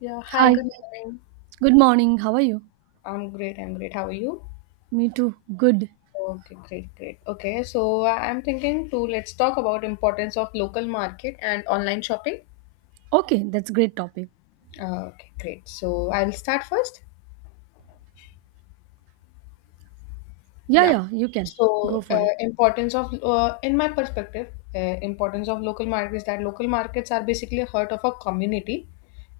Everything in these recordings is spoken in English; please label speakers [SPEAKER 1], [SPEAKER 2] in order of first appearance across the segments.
[SPEAKER 1] Yeah, hi,
[SPEAKER 2] Hi,
[SPEAKER 1] good morning.
[SPEAKER 2] good morning. How are you?
[SPEAKER 1] I'm great. I'm great. How are you?
[SPEAKER 2] Me too. Good.
[SPEAKER 1] Okay, great, great. Okay, so I'm thinking to let's talk about importance of local market and online shopping.
[SPEAKER 2] Okay, that's great topic.
[SPEAKER 1] Okay, great. So I'll start first.
[SPEAKER 2] Yeah,
[SPEAKER 1] Yeah.
[SPEAKER 2] yeah, you can go
[SPEAKER 1] So,
[SPEAKER 2] for it.
[SPEAKER 1] importance of in my perspective, importance of local markets that local markets are basically heart of a community.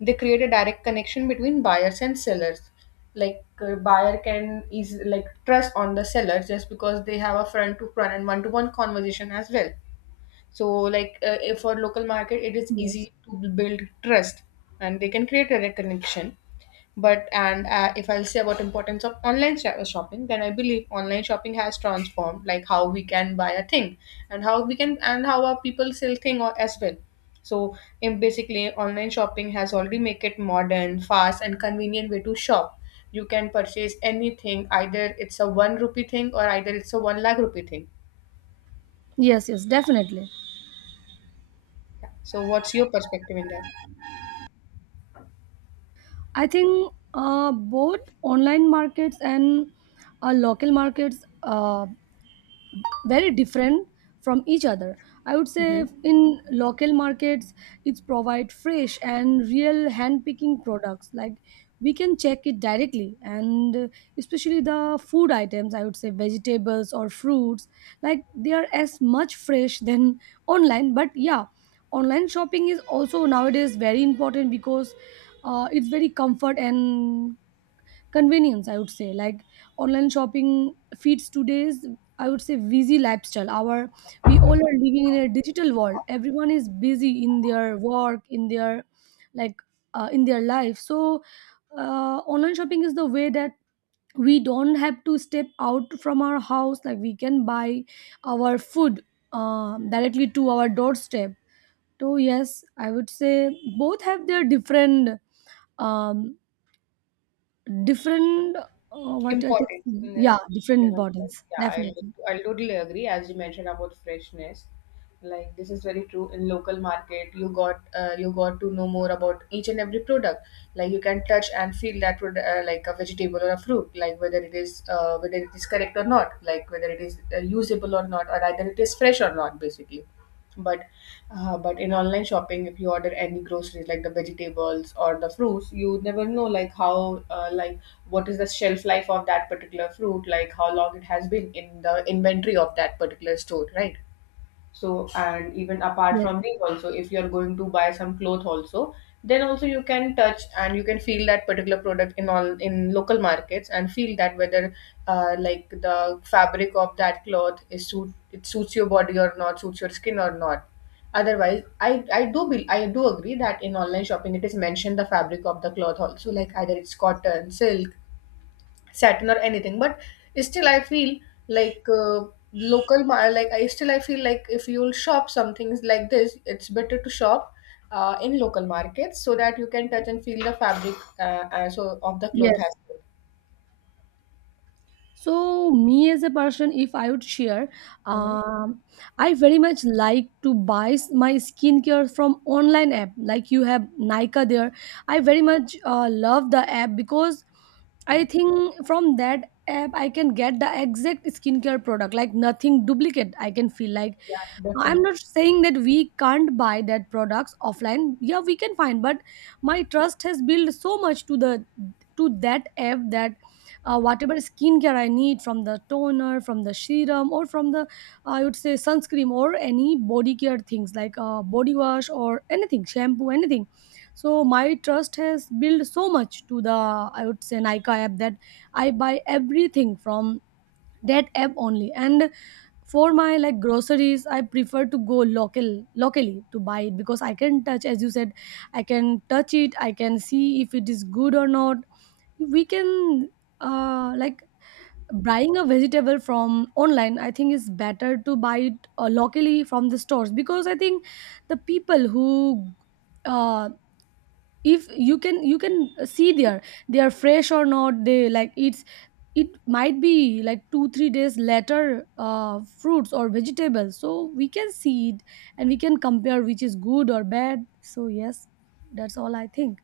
[SPEAKER 1] They create a direct connection between buyers and sellers. Like buyer can is like trust on the seller just because they have a front to front and one to one conversation as well. So, like if for local market, it is
[SPEAKER 2] Yes.
[SPEAKER 1] easy to build trust, and they can create a direct connection but and if I'll say about importance of online shopping, then I believe online shopping has transformed like how we can buy a thing and how we can and how our people sell thing or as well. So in basically online shopping has already make it modern, fast and convenient way to shop. You can purchase anything, either it's a one rupee thing or either it's a one lakh rupee thing.
[SPEAKER 2] Yes, yes, definitely.
[SPEAKER 1] Yeah. So what's your perspective in that?
[SPEAKER 2] I think both online markets and local markets very different from each other. I would say
[SPEAKER 1] Hmm.
[SPEAKER 2] in local markets it's provide fresh and real hand picking products, like we can check it directly. And especially the food items, I would say vegetables or fruits, like they are as much fresh than online. But yeah, online shopping is also nowadays very important because it's very comfort and convenience, I would say. Like online shopping feeds today's, I would say, busy lifestyle. Our, we all are living in a digital world. Everyone is busy in their work, in their, like, in their life. So online shopping is the way that we don't have to step out from our house. Like we can buy our food, directly to our doorstep. So yes, I would say both have their different, um, different, what I can
[SPEAKER 1] Importance.
[SPEAKER 2] see. Yeah, different bottles.
[SPEAKER 1] Yeah,
[SPEAKER 2] Definitely.
[SPEAKER 1] I'll totally agree as you mentioned about freshness. Like this is very true in local market you got to know more about each and every product. Like you can touch and feel that product like a vegetable or a fruit, like whether it is correct or not, like whether it is usable or not or either it is fresh or not basically. But but in online shopping if you order any groceries like the vegetables or the fruits, you never know like how like what is the shelf life of that particular fruit, like how long it has been in the inventory of that particular store, right? So and even apart
[SPEAKER 2] Yes.
[SPEAKER 1] from these also, if you're going to buy some cloth also, then also you can touch and you can feel that particular product in all in local markets and feel that whether like the fabric of that cloth is suit it suits your body or not, suits your skin or not. Otherwise I do agree that in online shopping it is mentioned the fabric of the cloth also, like either it's cotton, silk, satin or anything. But still I feel like like I feel like if you'll shop some things like this it's better to shop in local markets so that you can touch and feel the fabric so of the cloth
[SPEAKER 2] Yes.
[SPEAKER 1] as well.
[SPEAKER 2] So, me as a person, if I would share,
[SPEAKER 1] Mhm.
[SPEAKER 2] um, I very much like to buy my skincare from online app. Like you have Nika there, I very much love the app because I think from that app I can get the exact skincare product, like nothing duplicate. I can feel like
[SPEAKER 1] Yeah,
[SPEAKER 2] I'm
[SPEAKER 1] definitely.
[SPEAKER 2] not saying that we can't buy that products offline. Yeah, we can find, but my trust has built so much to the to that app that whatever skincare I need, from the toner, from the serum, or from the, I would say, sunscreen, or any body care things like body wash or anything, shampoo, anything. So my trust has built so much to the, I would say, Nika app, that I buy everything from that app only. And for my, like, groceries, I prefer to go locally to buy it because I can touch, as you said. I can touch it, I can see if it is good or not. We can, like, buying a vegetable from online, I think it's better to buy it locally from the stores. Because I think the people who uh, if you can, you can see there they are fresh or not. They, like, it's, it might be like 2 3 days later fruits or vegetables, so we can see it and we can compare which is good or bad. So yes, that's all I think.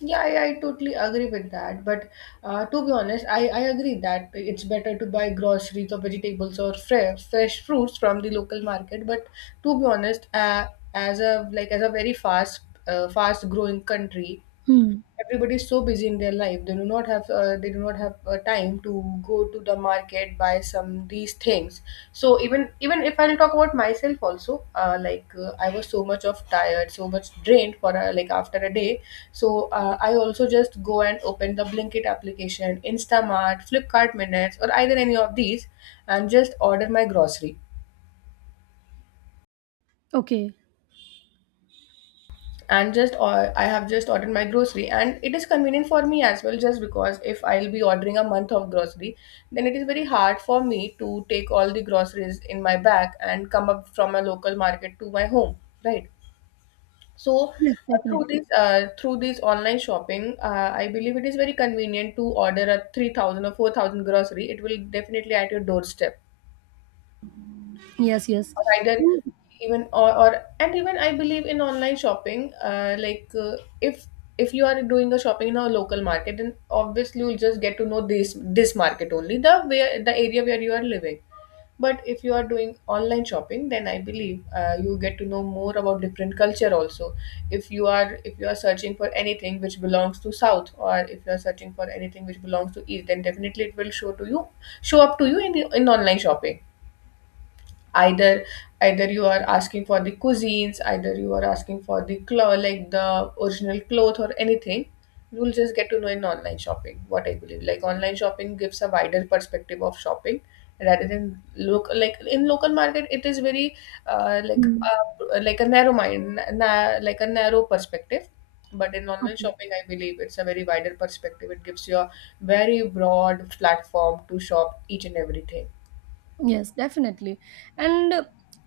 [SPEAKER 1] Yeah, I totally agree with that. But to be honest, I agree that it's better to buy groceries or vegetables or fresh fruits from the local market. But to be honest, as a like as a very fast fast growing country,
[SPEAKER 2] Hmm.
[SPEAKER 1] everybody is so busy in their life they do not have time to go to the market buy some these things. So even if I'll talk about myself also, I was so much of tired, so much drained for like after a day. So I also just go and open the blinkit application, instamart, flipkart minutes or either any of these and just order my grocery
[SPEAKER 2] Okay.
[SPEAKER 1] and just or I have just ordered my grocery. And it is convenient for me as well, just because if I'll be ordering a month of grocery, then it is very hard for me to take all the groceries in my bag and come up from a local market to my home, right? So
[SPEAKER 2] Yes, definitely.
[SPEAKER 1] through this online shopping I believe it is very convenient to order a 3000 or 4000 grocery, it will definitely at your doorstep.
[SPEAKER 2] Yes, yes.
[SPEAKER 1] Or either
[SPEAKER 2] Hmm.
[SPEAKER 1] even or and even I believe in online shopping, if you are doing a shopping in a local market, then obviously you'll just get to know this market only, the where the area where you are living. But if you are doing online shopping, then I believe you get to know more about different culture also. If you are if you are searching for anything which belongs to south, or if you are searching for anything which belongs to east, then definitely it will show to you, show up to you in online shopping. Either either you are asking for the cuisines, either you are asking for the cloth like the original cloth or anything, you will just get to know in online shopping. What I believe like online shopping gives a wider perspective of shopping rather than look like in local market it is very
[SPEAKER 2] Hmm.
[SPEAKER 1] like a like a narrow perspective. But in online
[SPEAKER 2] Okay.
[SPEAKER 1] shopping I believe it's a very wider perspective, it gives you a very broad platform to shop each and everything.
[SPEAKER 2] Yes, definitely. And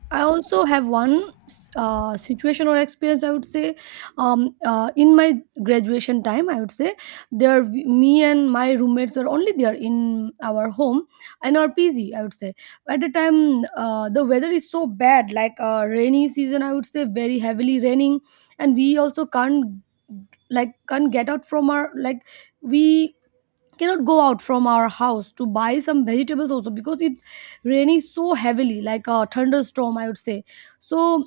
[SPEAKER 2] I also have one situation or experience, I would say, in my graduation time, I would say, there, me and my roommates were only there in our home, in our PG, I would say. At the time, the weather is so bad, like, rainy season, I would say, very heavily raining. And we also can't, like, can't get out from our, like, we cannot go out from our house to buy some vegetables also, because it's raining so heavily, like a thunderstorm, I would say. So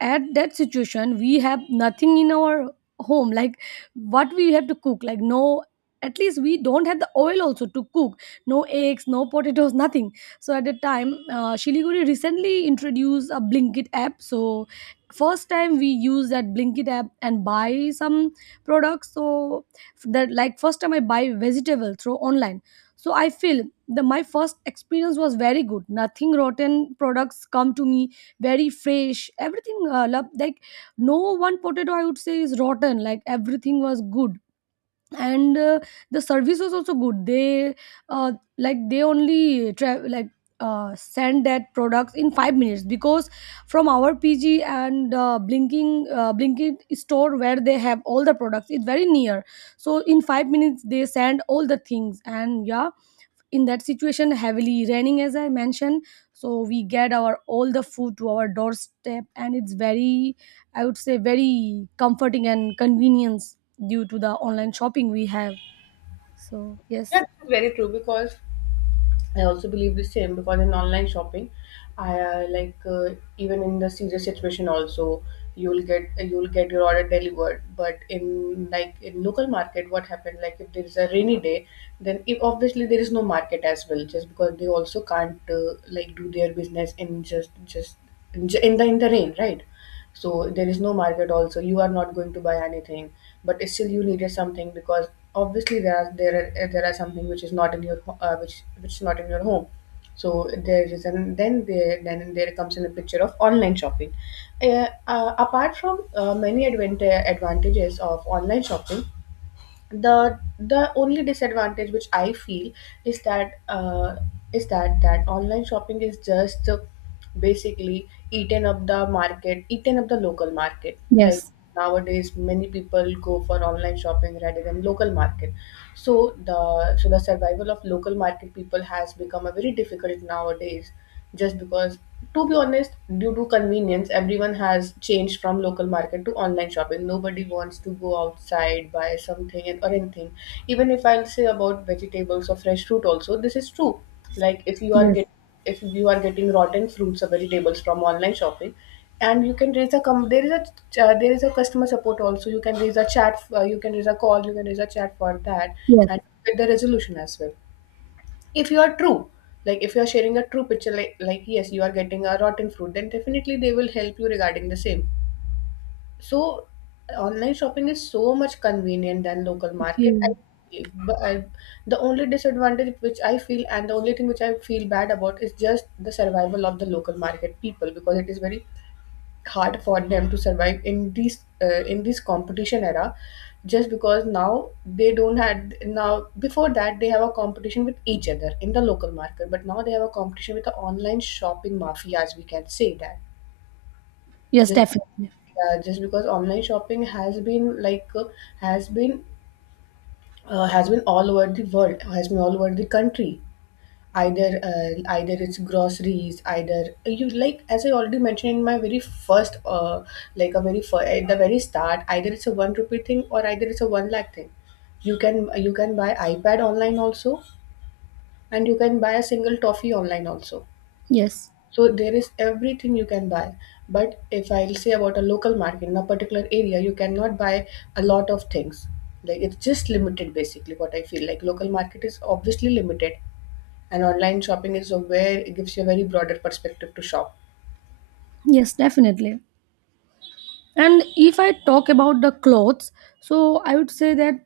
[SPEAKER 2] at that situation, we have nothing in our home. Like, what we have to cook? Like, no, at least we don't have the oil also to cook. No eggs, no potatoes, nothing. So at the time, shiliguri recently introduced a blinkit app. So first time we use that blinkit app and buy some products. So that, like, first time I buy vegetable through online. So I feel the my first experience was very good. Nothing rotten products come to me. Very fresh everything. Like no one potato, I would say, is rotten, like everything was good. And the service was also good. They uh, like they only like send that products in 5 minutes. Because from our PG and blinking store where they have all the products, it's very near. So in 5 minutes they send all the things. And yeah, in that situation, heavily raining as I mentioned, so we get our all the food to our doorstep. And it's very, I would say, very comforting and convenience due to the online shopping we have. So
[SPEAKER 1] Yeah,
[SPEAKER 2] yes.
[SPEAKER 1] this is very true, because I also believe the same because in online shopping, I even in the serious situation also, you'll get your order delivered. But in like in local market, what happened like if there is a rainy day, then if obviously there is no market as well, just because they also can't like do their business in just in the rain, right? So there is no market also, you are not going to buy anything. But still you needed something because obviously there are something which is not in your which is not in your home. So there is and then there comes in the picture of online shopping. Apart from many advantages of online shopping, the only disadvantage which I feel is that uh, is that that online shopping is just basically eaten up the market, eaten up the local market. Like
[SPEAKER 2] Yes.
[SPEAKER 1] nowadays, many people go for online shopping rather than local market. So the survival of local market people has become a very difficult nowadays, just because to be honest, due to convenience everyone has changed from local market to online shopping. Nobody wants to go outside buy something and or anything. Even if I'll say about vegetables or fresh fruit also, this is true. Like
[SPEAKER 2] Yes.
[SPEAKER 1] if you are getting rotten fruits or vegetables from online shopping, and you can there is a there is a customer support also, you can raise a chat you can raise a call, you can raise a chat for that
[SPEAKER 2] Yes.
[SPEAKER 1] and get the resolution as well. If you are true, like if you are sharing a true picture, like yes you are getting a rotten fruit, then definitely they will help you regarding the same. So online shopping is so much convenient than local market
[SPEAKER 2] Okay.
[SPEAKER 1] but I, the only disadvantage which I feel and the only thing which I feel bad about is just the survival of the local market people, because it is very hard for them to survive in this competition era, just because now they don't had now before that they have a competition with each other in the local market, but now they have a competition with the online shopping mafia, as we can say that.
[SPEAKER 2] Yes,
[SPEAKER 1] Just
[SPEAKER 2] definitely.
[SPEAKER 1] yeah, just because online shopping has been has been has been all over the world, has been all over the country. Either either it's groceries, either you, like as I already mentioned in my very first at the very start, either it's a 1 rupee thing or either it's a 1 lakh thing. You can buy ipad online also, and you can buy a single toffee online also.
[SPEAKER 2] Yes,
[SPEAKER 1] So there is everything you can buy. But if I'll say about a local market in a particular area, you cannot buy a lot of things. Like it's just limited basically what I feel. Like local market is obviously limited, and online shopping is a where it gives you a very broader perspective to shop.
[SPEAKER 2] yes, definitely. And if I talk about the clothes, so I would say that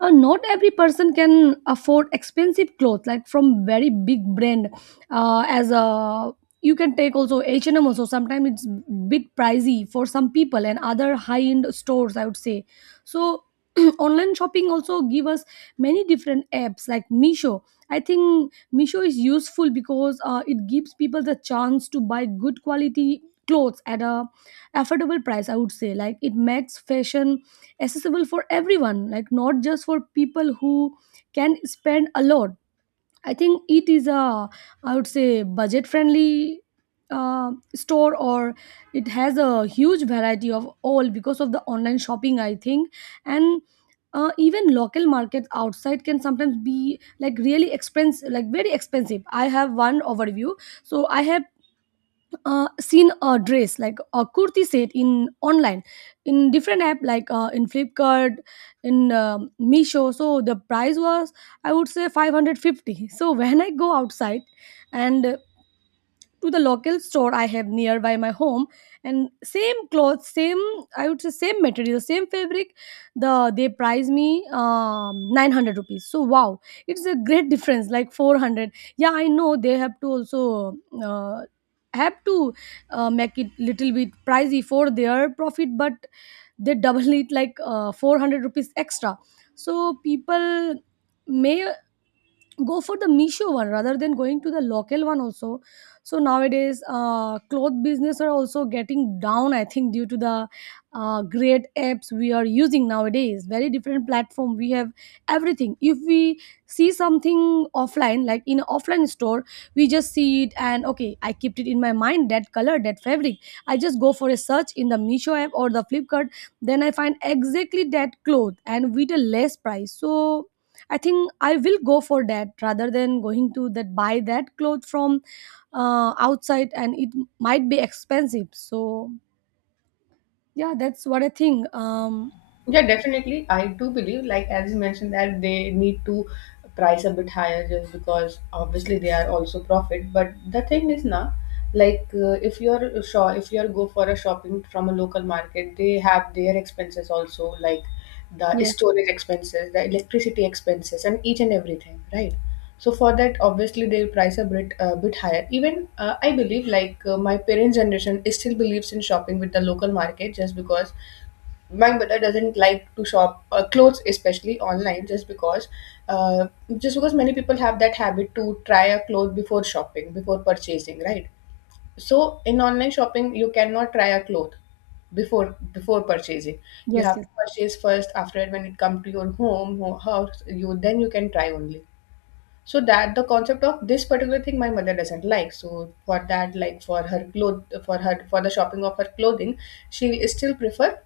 [SPEAKER 2] not every person can afford expensive clothes, like from very big brand. As a, you can take also H&M also. Sometimes it's bit pricey for some people, and other high end stores, I would say. So online shopping also give us many different apps like misho I think misho is useful because it gives people the chance to buy good quality clothes at a affordable price, I would say. Like it makes fashion accessible for everyone, like not just for people who can spend a lot. I think it is a, I would say, budget friendly store, or it has a huge variety of all because of the online shopping, I think. And even local markets outside can sometimes be like really expensive, like very expensive. I have one overview. So I have seen a dress like a kurti set in online, in different app, like in Flipkart, in misho so the price was, I would say, 550. So when I go outside and to the local store I have nearby my home, and same clothes, same, I would say, same material, same fabric, the they price me 900 rupees. So wow, it's a great difference, like 400. Yeah, I know they have to also uh, have to make it little bit pricey for their profit, but they double it, like 400 rupees extra. So people may go for the Meesho one rather than going to the local one also. So nowadays, cloth business are also getting down. I think due to the great apps we are using nowadays, very different platform. We have everything. If we see something offline, like in offline store, we just see it and okay, I kept it in my mind, that color, that fabric. I just go for a search in the Meesho app or the Flipkart. Then I find exactly that cloth and with a less price. So I think I will go for that rather than going to that buy that cloth from outside. And it might be expensive. So yeah, that's what I think.
[SPEAKER 1] Yeah, definitely. I do believe, like as you mentioned, that they need to price a bit higher just because obviously they are also profit. But the thing is now, like if you're sure if you're go for a shopping from a local market, they have their expenses also, like the
[SPEAKER 2] Yes.
[SPEAKER 1] storage expenses, the electricity expenses, and each and everything, right? So for that, obviously they'll price a bit higher. Even I believe, my parents' generation, is still believes in shopping with the local market just because my mother doesn't like to shop clothes especially online just because uh, many people have that habit to try a cloth before shopping before purchasing, right? So in online shopping you cannot try a cloth before purchasing. You
[SPEAKER 2] Yes.
[SPEAKER 1] have
[SPEAKER 2] Yes.
[SPEAKER 1] to purchase first, after when it comes to your house, you then you can try only. So that the concept of this particular thing my mother doesn't like, so for that, like for her cloth, for her, for the shopping of her clothing, she still prefer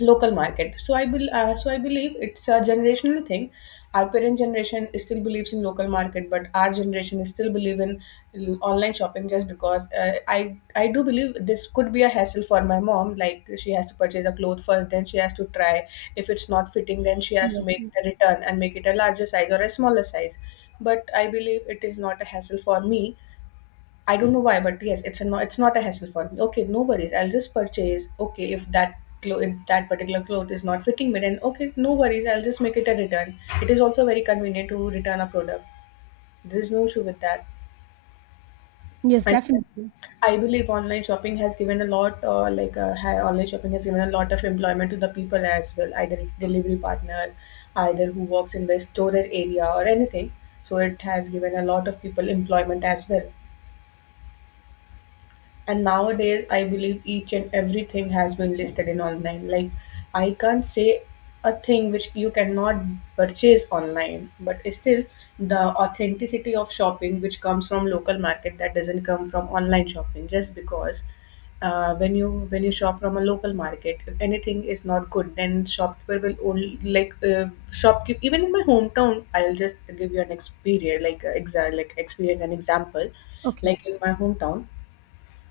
[SPEAKER 1] local market. So I believe it's a generational thing. Our parent generation still believes in local market, but our generation is still believe in online shopping just because I do believe this could be a hassle for my mom, like she has to purchase a cloth first, then she has to try, if it's not fitting then she has to make
[SPEAKER 2] Yes,
[SPEAKER 1] a return and make it a larger size or a smaller size. But I believe it is not a hassle for me. I don't know why, but yes, it's a no, it's not a hassle for me. Okay, no worries, I'll just purchase. Okay, if that if that particular cloth is not fitting me, then okay, no worries, I'll just make it a return. It is also very convenient to return a product. There is no issue with that.
[SPEAKER 2] yes,
[SPEAKER 1] And
[SPEAKER 2] definitely.
[SPEAKER 1] I believe online shopping has given a lot, online shopping has given a lot of employment to the people as well. Either it's delivery partner, either who works in the storage area or anything. So it has given a lot of people employment as well. And nowadays I believe each and everything has been listed in online, like I can't say a thing which you cannot purchase online, but still the authenticity of shopping which comes from local market, that doesn't come from online shopping, just because when you shop from a local market, if anything is not good, then shopkeeper will only like shopkeep even in my hometown, I'll just give you an experience, like exa- like experience an example.
[SPEAKER 2] Okay.
[SPEAKER 1] Like in my hometown,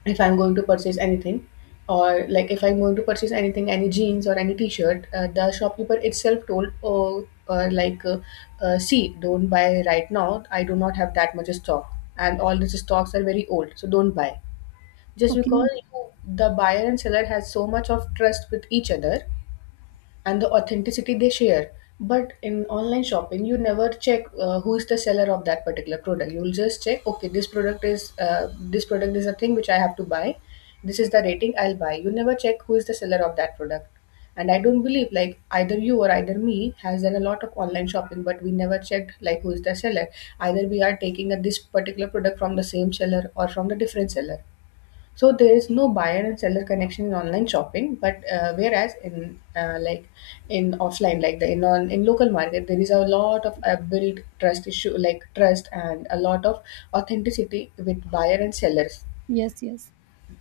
[SPEAKER 1] if I'm going to purchase anything, or like if I'm going to purchase anything, any jeans or any t-shirt, the shopkeeper itself told, oh, see, don't buy right now. I do not have that much stock, and all these stocks are very old, so don't buy. Just because
[SPEAKER 2] Okay.
[SPEAKER 1] you, the buyer and seller has so much of trust with each other, and the authenticity they share. But in online shopping you never check who is the seller of that particular product. You will just check, okay, this product is, this product is a thing which I have to buy, this is the rating, I'll buy. You never check who is the seller of that product. And I don't believe, like either you or either me has done a lot of online shopping, but we never checked like who is the seller, either we are taking a, this particular product from the same seller or from the different seller. So there is no buyer and seller connection in online shopping, but whereas in offline, like the in on in local market, there is a lot of built trust issue, like trust and a lot of authenticity with buyer and sellers
[SPEAKER 2] Yes, yes.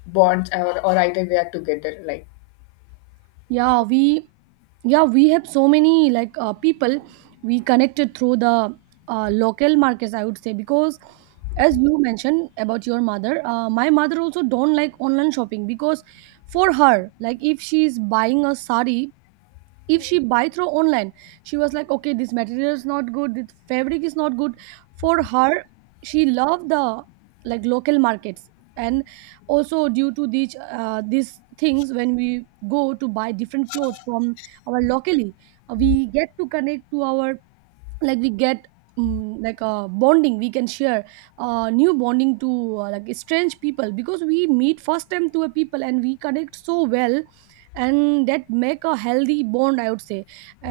[SPEAKER 1] bonds, or either we are together, like.
[SPEAKER 2] Yeah, we, yeah we have so many like people we connected through the local markets, I would say. Because as you mentioned about your mother, my mother also don't like online shopping. Because for her, like if she's buying a sari, if she buy through online, she was like okay, this material is not good, this fabric is not good. For her, she loved the, like, local markets. And also, due to these things, when we go to buy different clothes from our locally, we get to connect to our, like, we get, mm, like a bonding we can share. New bonding to like strange people, because we meet first time to a people and we connect so well, and that make a healthy bond, I would say.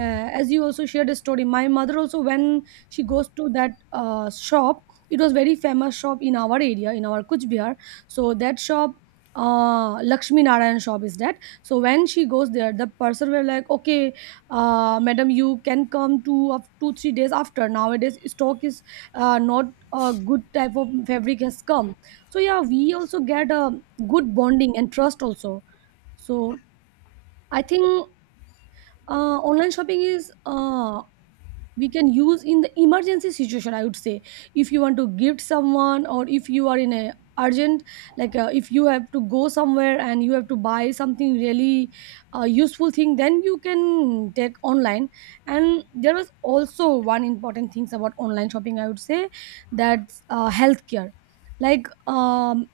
[SPEAKER 2] As you also shared a story, my mother also when she goes to that shop, it was very famous shop in our area, in our Kuch Bihar. So that shop, uh, Lakshmi Narayan shop is that. So when she goes there, the person were like okay, madam, you can come to of 2 3 days after. Nowadays stock is not a good type of fabric has come. So yeah, we also get a good bonding and trust also. So I think online shopping is, we can use in the emergency situation, I would say. If you want to gift someone, or if you are in a urgent, like, if you have to go somewhere and you have to buy something really useful thing, then you can take online. And there was also one important things about online shopping, I would say. That's healthcare. Like,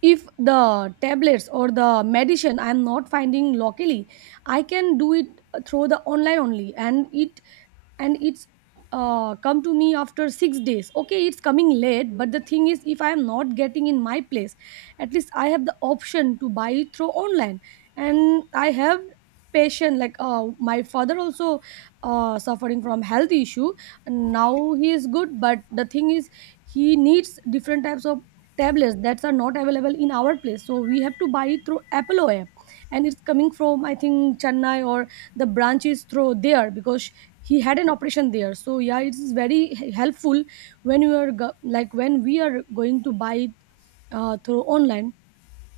[SPEAKER 2] if the tablets or the medicine I'm not finding locally, I can do it through the online only. And it, and it's come to me after 6 days. Okay, it's coming late, but the thing is, if I am not getting in my place, at least I have the option to buy it through online. And I have patient, like, my father also suffering from health issue. And now he is good, but the thing is, he needs different types of tablets that are not available in our place, so we have to buy it through Apollo app, and it's coming from, I think, Chennai, or the branch is through there because he had an operation there. So yeah, it is very helpful when you are go- like when we are going to buy it through online.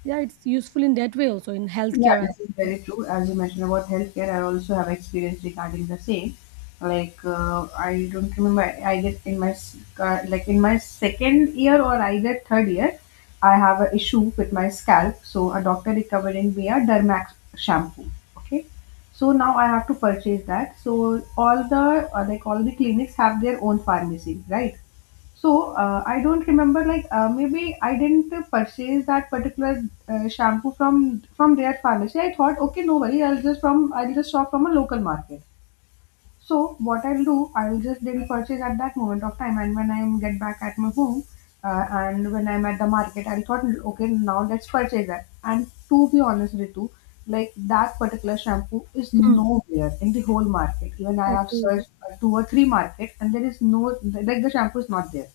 [SPEAKER 2] Yeah, it's useful in that way also, in
[SPEAKER 1] Yeah,
[SPEAKER 2] healthcare.
[SPEAKER 1] this is very true. As you mentioned about healthcare, I also have experience regarding the same. Like I don't remember. I guess in my second year or either third year, I have an issue with my scalp, so a doctor recommended me a Dermax shampoo. Okay, so now I have to purchase that. So all the like all the clinics have their own pharmacy, right? So I don't remember, maybe I didn't purchase that particular shampoo from their pharmacy. I thought okay, no worry, I'll just shop from a local market. So what I'll do, I'll just then purchase at that moment of time, and when I get back at my home, and when I'm at the market, I thought, okay, now let's purchase that. And to be honest, Ritu, like that particular shampoo is
[SPEAKER 2] Hmm.
[SPEAKER 1] nowhere in the whole market. Even I have
[SPEAKER 2] Okay.
[SPEAKER 1] searched 2 or 3 markets, and there is no, like the shampoo is not there.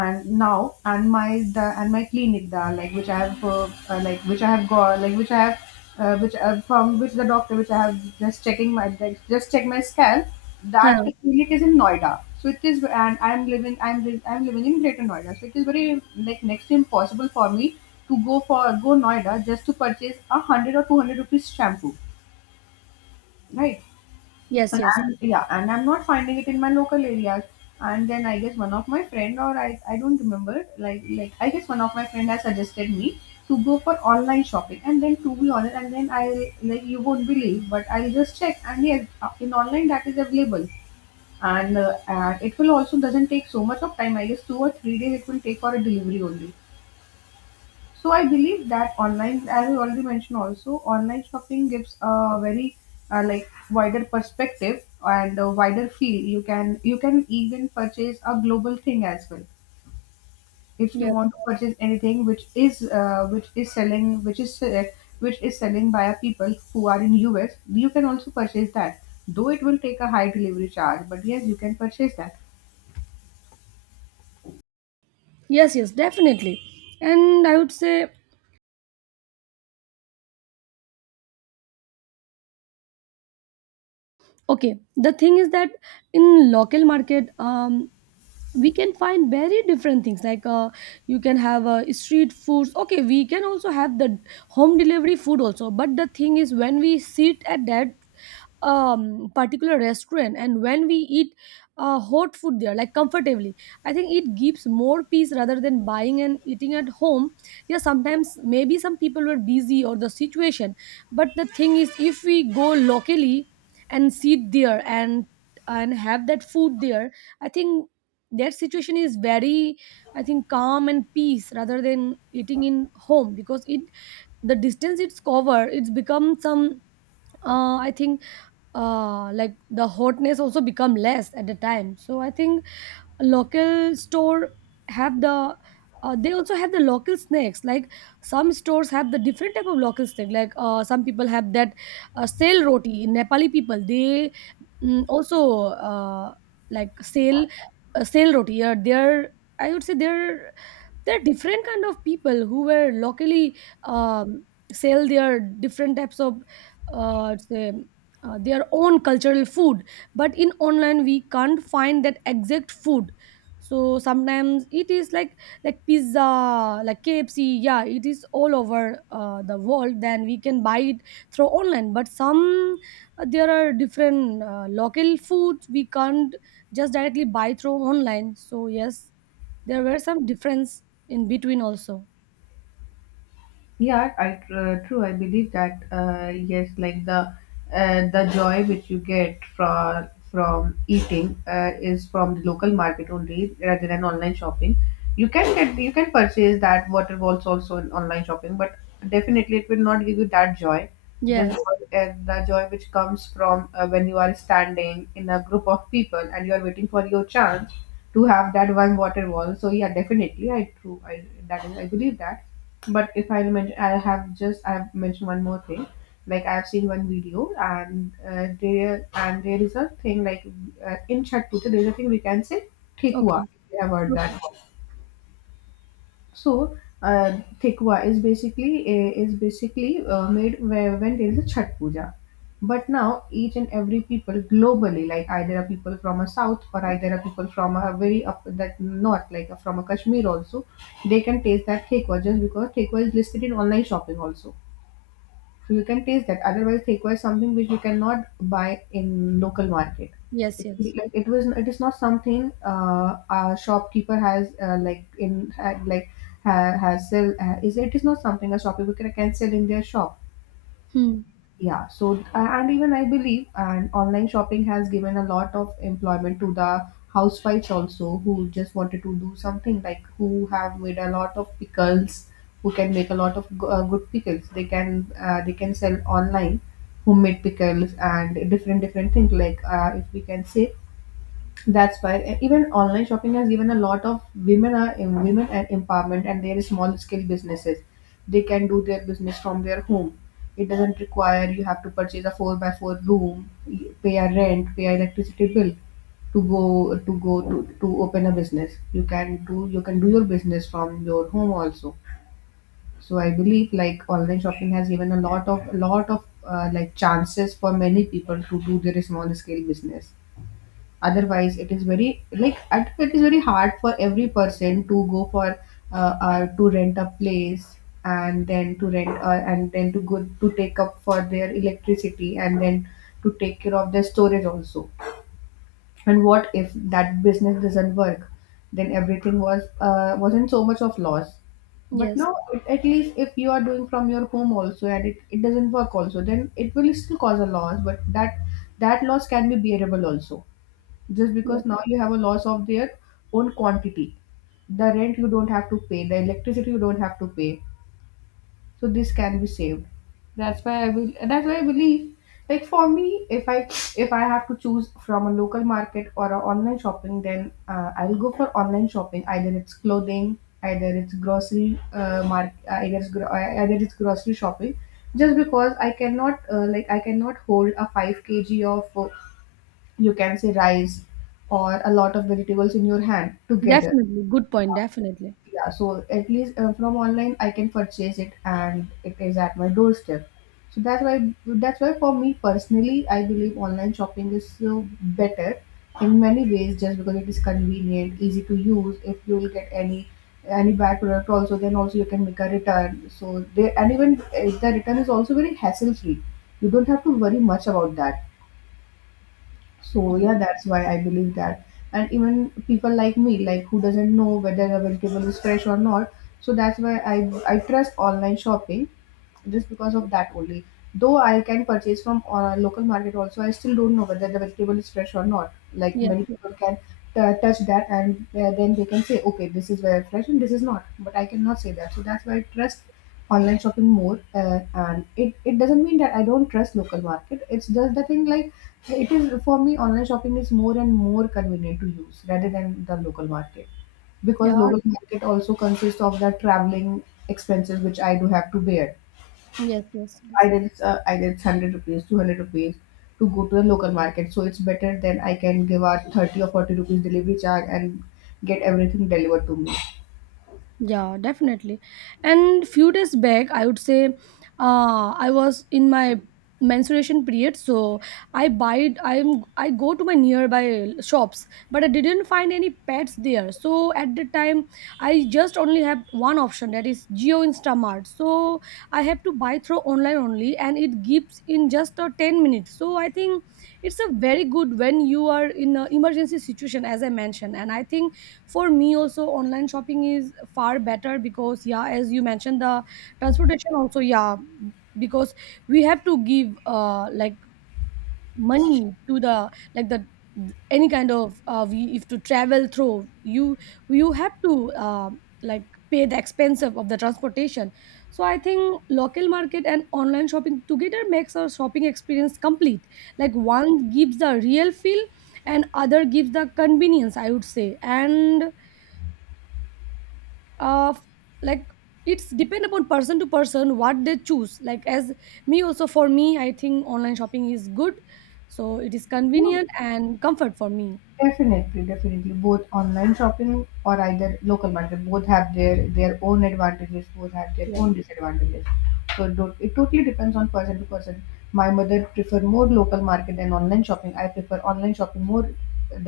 [SPEAKER 1] And my clinic, the like which I have like which I have got, like which I have which from which the doctor which I have just checking my like, just check my scalp, that
[SPEAKER 2] Huh.
[SPEAKER 1] clinic is in Noida, so it is, and I am living, I am living in Greater Noida, so it is very like next to impossible for me to go for go Noida just to purchase 100 or 200 rupees shampoo, right?
[SPEAKER 2] Yes,
[SPEAKER 1] And
[SPEAKER 2] yes.
[SPEAKER 1] I'm, yeah, and I'm not finding it in my local areas. And then I guess one of my friend or I don't remember like I guess one of my friend has suggested me to go for online shopping. And then to be honest, and then I, like you won't believe, but I'll just check. And yes, in online that is available, and it will also doesn't take so much of time. I guess 2 or 3 days it will take for a delivery only. So I believe that online, as I already mentioned, also online shopping gives a very like wider perspective and a wider feel. You can even purchase a global thing as well. If you
[SPEAKER 2] Yes,
[SPEAKER 1] want to purchase anything which is which is selling by a people who are in US, you can also purchase that. Though it will take a high delivery charge, but yes, you can purchase that.
[SPEAKER 2] yes, yes, definitely. And I would say, okay, the thing is that in local market, we can find very different things. Like you can have street foods. Okay, we can also have the home delivery food also, but the thing is, when we sit at that particular restaurant and when we eat hot food there like comfortably, I think it gives more peace rather than buying and eating at home. Yeah, sometimes maybe some people were busy, or the situation, but the thing is, if we go locally and sit there and have that food there, I think their situation is very, I think, calm and peace rather than eating in home, because it the distance it's covered, it's become some I think like the hotness also become less at the time. So I think local store have the, they also have the local snacks. Like some stores have the different type of local snack. Like some people have that sale roti, Nepali people, they mm, also uh, like sale, sale roti, or their, I would say their, there are different kind of people who were locally um, sell their different types of, uh, say, their own cultural food. But in online, we can't find that exact food. So sometimes it is like pizza, like KFC, yeah, it is all over the world, then we can buy it through online. But some there are different local foods we can't just directly buy through online. So yes, there were some difference in between also.
[SPEAKER 1] Yeah, I true. I believe that yes, like the joy which you get from eating is from the local market only rather than online shopping. You can purchase that water balls also in online shopping, but definitely it will not give you that joy. Just
[SPEAKER 2] Yes.
[SPEAKER 1] because, the joy which comes from when you are standing in a group of people and you are waiting for your chance to have that one water ball. So yeah, definitely I true. I that is, I believe that. But if I mention, I have just I've mentioned one more thing. Like I've seen 1 video, and there is a thing like in Chhat Puja, there's a thing we can say tikwa.
[SPEAKER 2] Okay.
[SPEAKER 1] If you have heard
[SPEAKER 2] Okay.
[SPEAKER 1] that. So tikva is basically made where, when there is a Chhat Puja. But now each and every people globally, like either a people from a south or either a people from a very up that north, like from a Kashmir also, they can taste that tikva just because tikva is listed in online shopping also, so you can taste that. Otherwise they require something which you cannot buy in local market.
[SPEAKER 2] Yes,
[SPEAKER 1] It,
[SPEAKER 2] yes.
[SPEAKER 1] like it was, it is not something a shopkeeper has like in ha- like ha, has sell, is, it is not something a shopkeeper can sell in their shop.
[SPEAKER 2] Hmm.
[SPEAKER 1] Yeah, so and even I believe, and online shopping has given a lot of employment to the housewives also who just wanted to do something, like who have made a lot of pickles, who can make a lot of good pickles. They can sell online homemade pickles and different different things, if we can say. That's why even online shopping has given a lot of women women and empowerment, and there is small scale businesses. They can do their business from their home. It doesn't require you have to purchase a 4 by 4 room, pay a rent, pay a electricity bill to go to to open a business. You can do, you can do your business from your home also. So I believe like online shopping has given a lot of like chances for many people to do their small scale business, otherwise it is very like it is very hard for every person to go for to rent a place, and then to rent and then to go to take up for their electricity, and then to take care of their storage also. And what if that business doesn't work, then everything was wasn't so much of loss. But
[SPEAKER 2] Yes.
[SPEAKER 1] now at least, if you are doing from your home also and it doesn't work also, then it will still cause a loss, but that that loss can be bearable also, just
[SPEAKER 2] Yes.
[SPEAKER 1] because now you have a loss of their own quantity. The rent you don't have to pay, the electricity you don't have to pay. So this can be saved. That's why I will. That's why I believe. Like for me, if I, if I have to choose from a local market or a online shopping, then I will go for online shopping. Either it's clothing, either it's grocery mark, either it's gro- either it's grocery shopping. Just because I cannot like I cannot hold a 5 kg of, you can say, rice or a lot of vegetables in your hand together.
[SPEAKER 2] Definitely. Good point. Definitely.
[SPEAKER 1] Yeah, so at least from online I can purchase it and it is at my doorstep. So that's why for me personally I believe online shopping is so better in many ways, just because it is convenient, easy to use. If you will get any bad product also, then also you can make a return. So they, and even the return is also very hassle free. You don't have to worry much about that. So
[SPEAKER 2] Yeah.
[SPEAKER 1] yeah, that's why I believe that. And even people like me, like who doesn't know whether a vegetable is fresh or not, so that's why I trust online shopping just because
[SPEAKER 2] Yes.
[SPEAKER 1] of that only. Though I can purchase from local market also, I still don't know whether the vegetable is fresh or not. Like
[SPEAKER 2] Yes.
[SPEAKER 1] many people can touch that and then they can say, okay, this is very fresh and this is not. But I cannot say that. So that's why I trust online shopping more. And it, it doesn't mean that I don't trust local market. It's just the thing, like it is for me online shopping is more and more convenient to use rather than the local market,
[SPEAKER 2] Yeah.
[SPEAKER 1] because local market also consists of that traveling expenses which I do have to bear.
[SPEAKER 2] Yes. Yes. Yes.
[SPEAKER 1] Either it's 100 rupees, 200 rupees to go to the local market, so it's better than I can give out 30 or 40 rupees delivery charge and get everything delivered to me.
[SPEAKER 2] Yeah, definitely. And few days back, I would say, I was in my menstruation period, so I buy I'm I go to my nearby shops, but I didn't find any pets there. So at the time, I just only have one option, that is Geo Instamart. So I have to buy through online only, and it gives in just a 10 minutes. So I think it's a very good when you are in an emergency situation, as I mentioned. And I think for me also online shopping is far better, because yeah, as you mentioned, the transportation also, yeah, because we have to give, money to the, like the, any kind of we if to travel through, you have to like pay the expense of the transportation. So I think local market and online shopping together makes our shopping experience complete. Like one gives the real feel, and other gives the convenience, I would say. And uh f- like it's depend upon person to person what they choose. Like as me also, for me, I think online shopping is good, so it is
[SPEAKER 1] Yeah.
[SPEAKER 2] convenient and comfort for me.
[SPEAKER 1] Definitely, definitely. Both online shopping or either local market, both have their own advantages, both have their
[SPEAKER 2] Yes,
[SPEAKER 1] own disadvantages. So don't, it totally depends on person to person. My mother prefer more local market than online shopping. I prefer online shopping more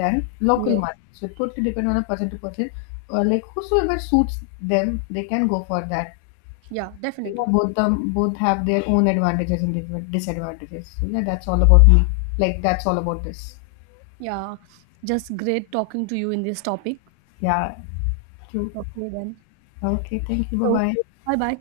[SPEAKER 1] than
[SPEAKER 2] yes.
[SPEAKER 1] local market. So it totally depends on a person to person. Like whosoever suits them, they can go for that.
[SPEAKER 2] Yeah,
[SPEAKER 1] So
[SPEAKER 2] definitely.
[SPEAKER 1] yeah, both them, both have their own advantages and disadvantages. So yeah, that's all about me. Like that's all about this.
[SPEAKER 2] Yeah, just great talking to you in this topic.
[SPEAKER 1] Yeah. True.
[SPEAKER 2] Okay, then.
[SPEAKER 1] Okay, thank you. Bye
[SPEAKER 2] So
[SPEAKER 1] bye.
[SPEAKER 2] bye bye.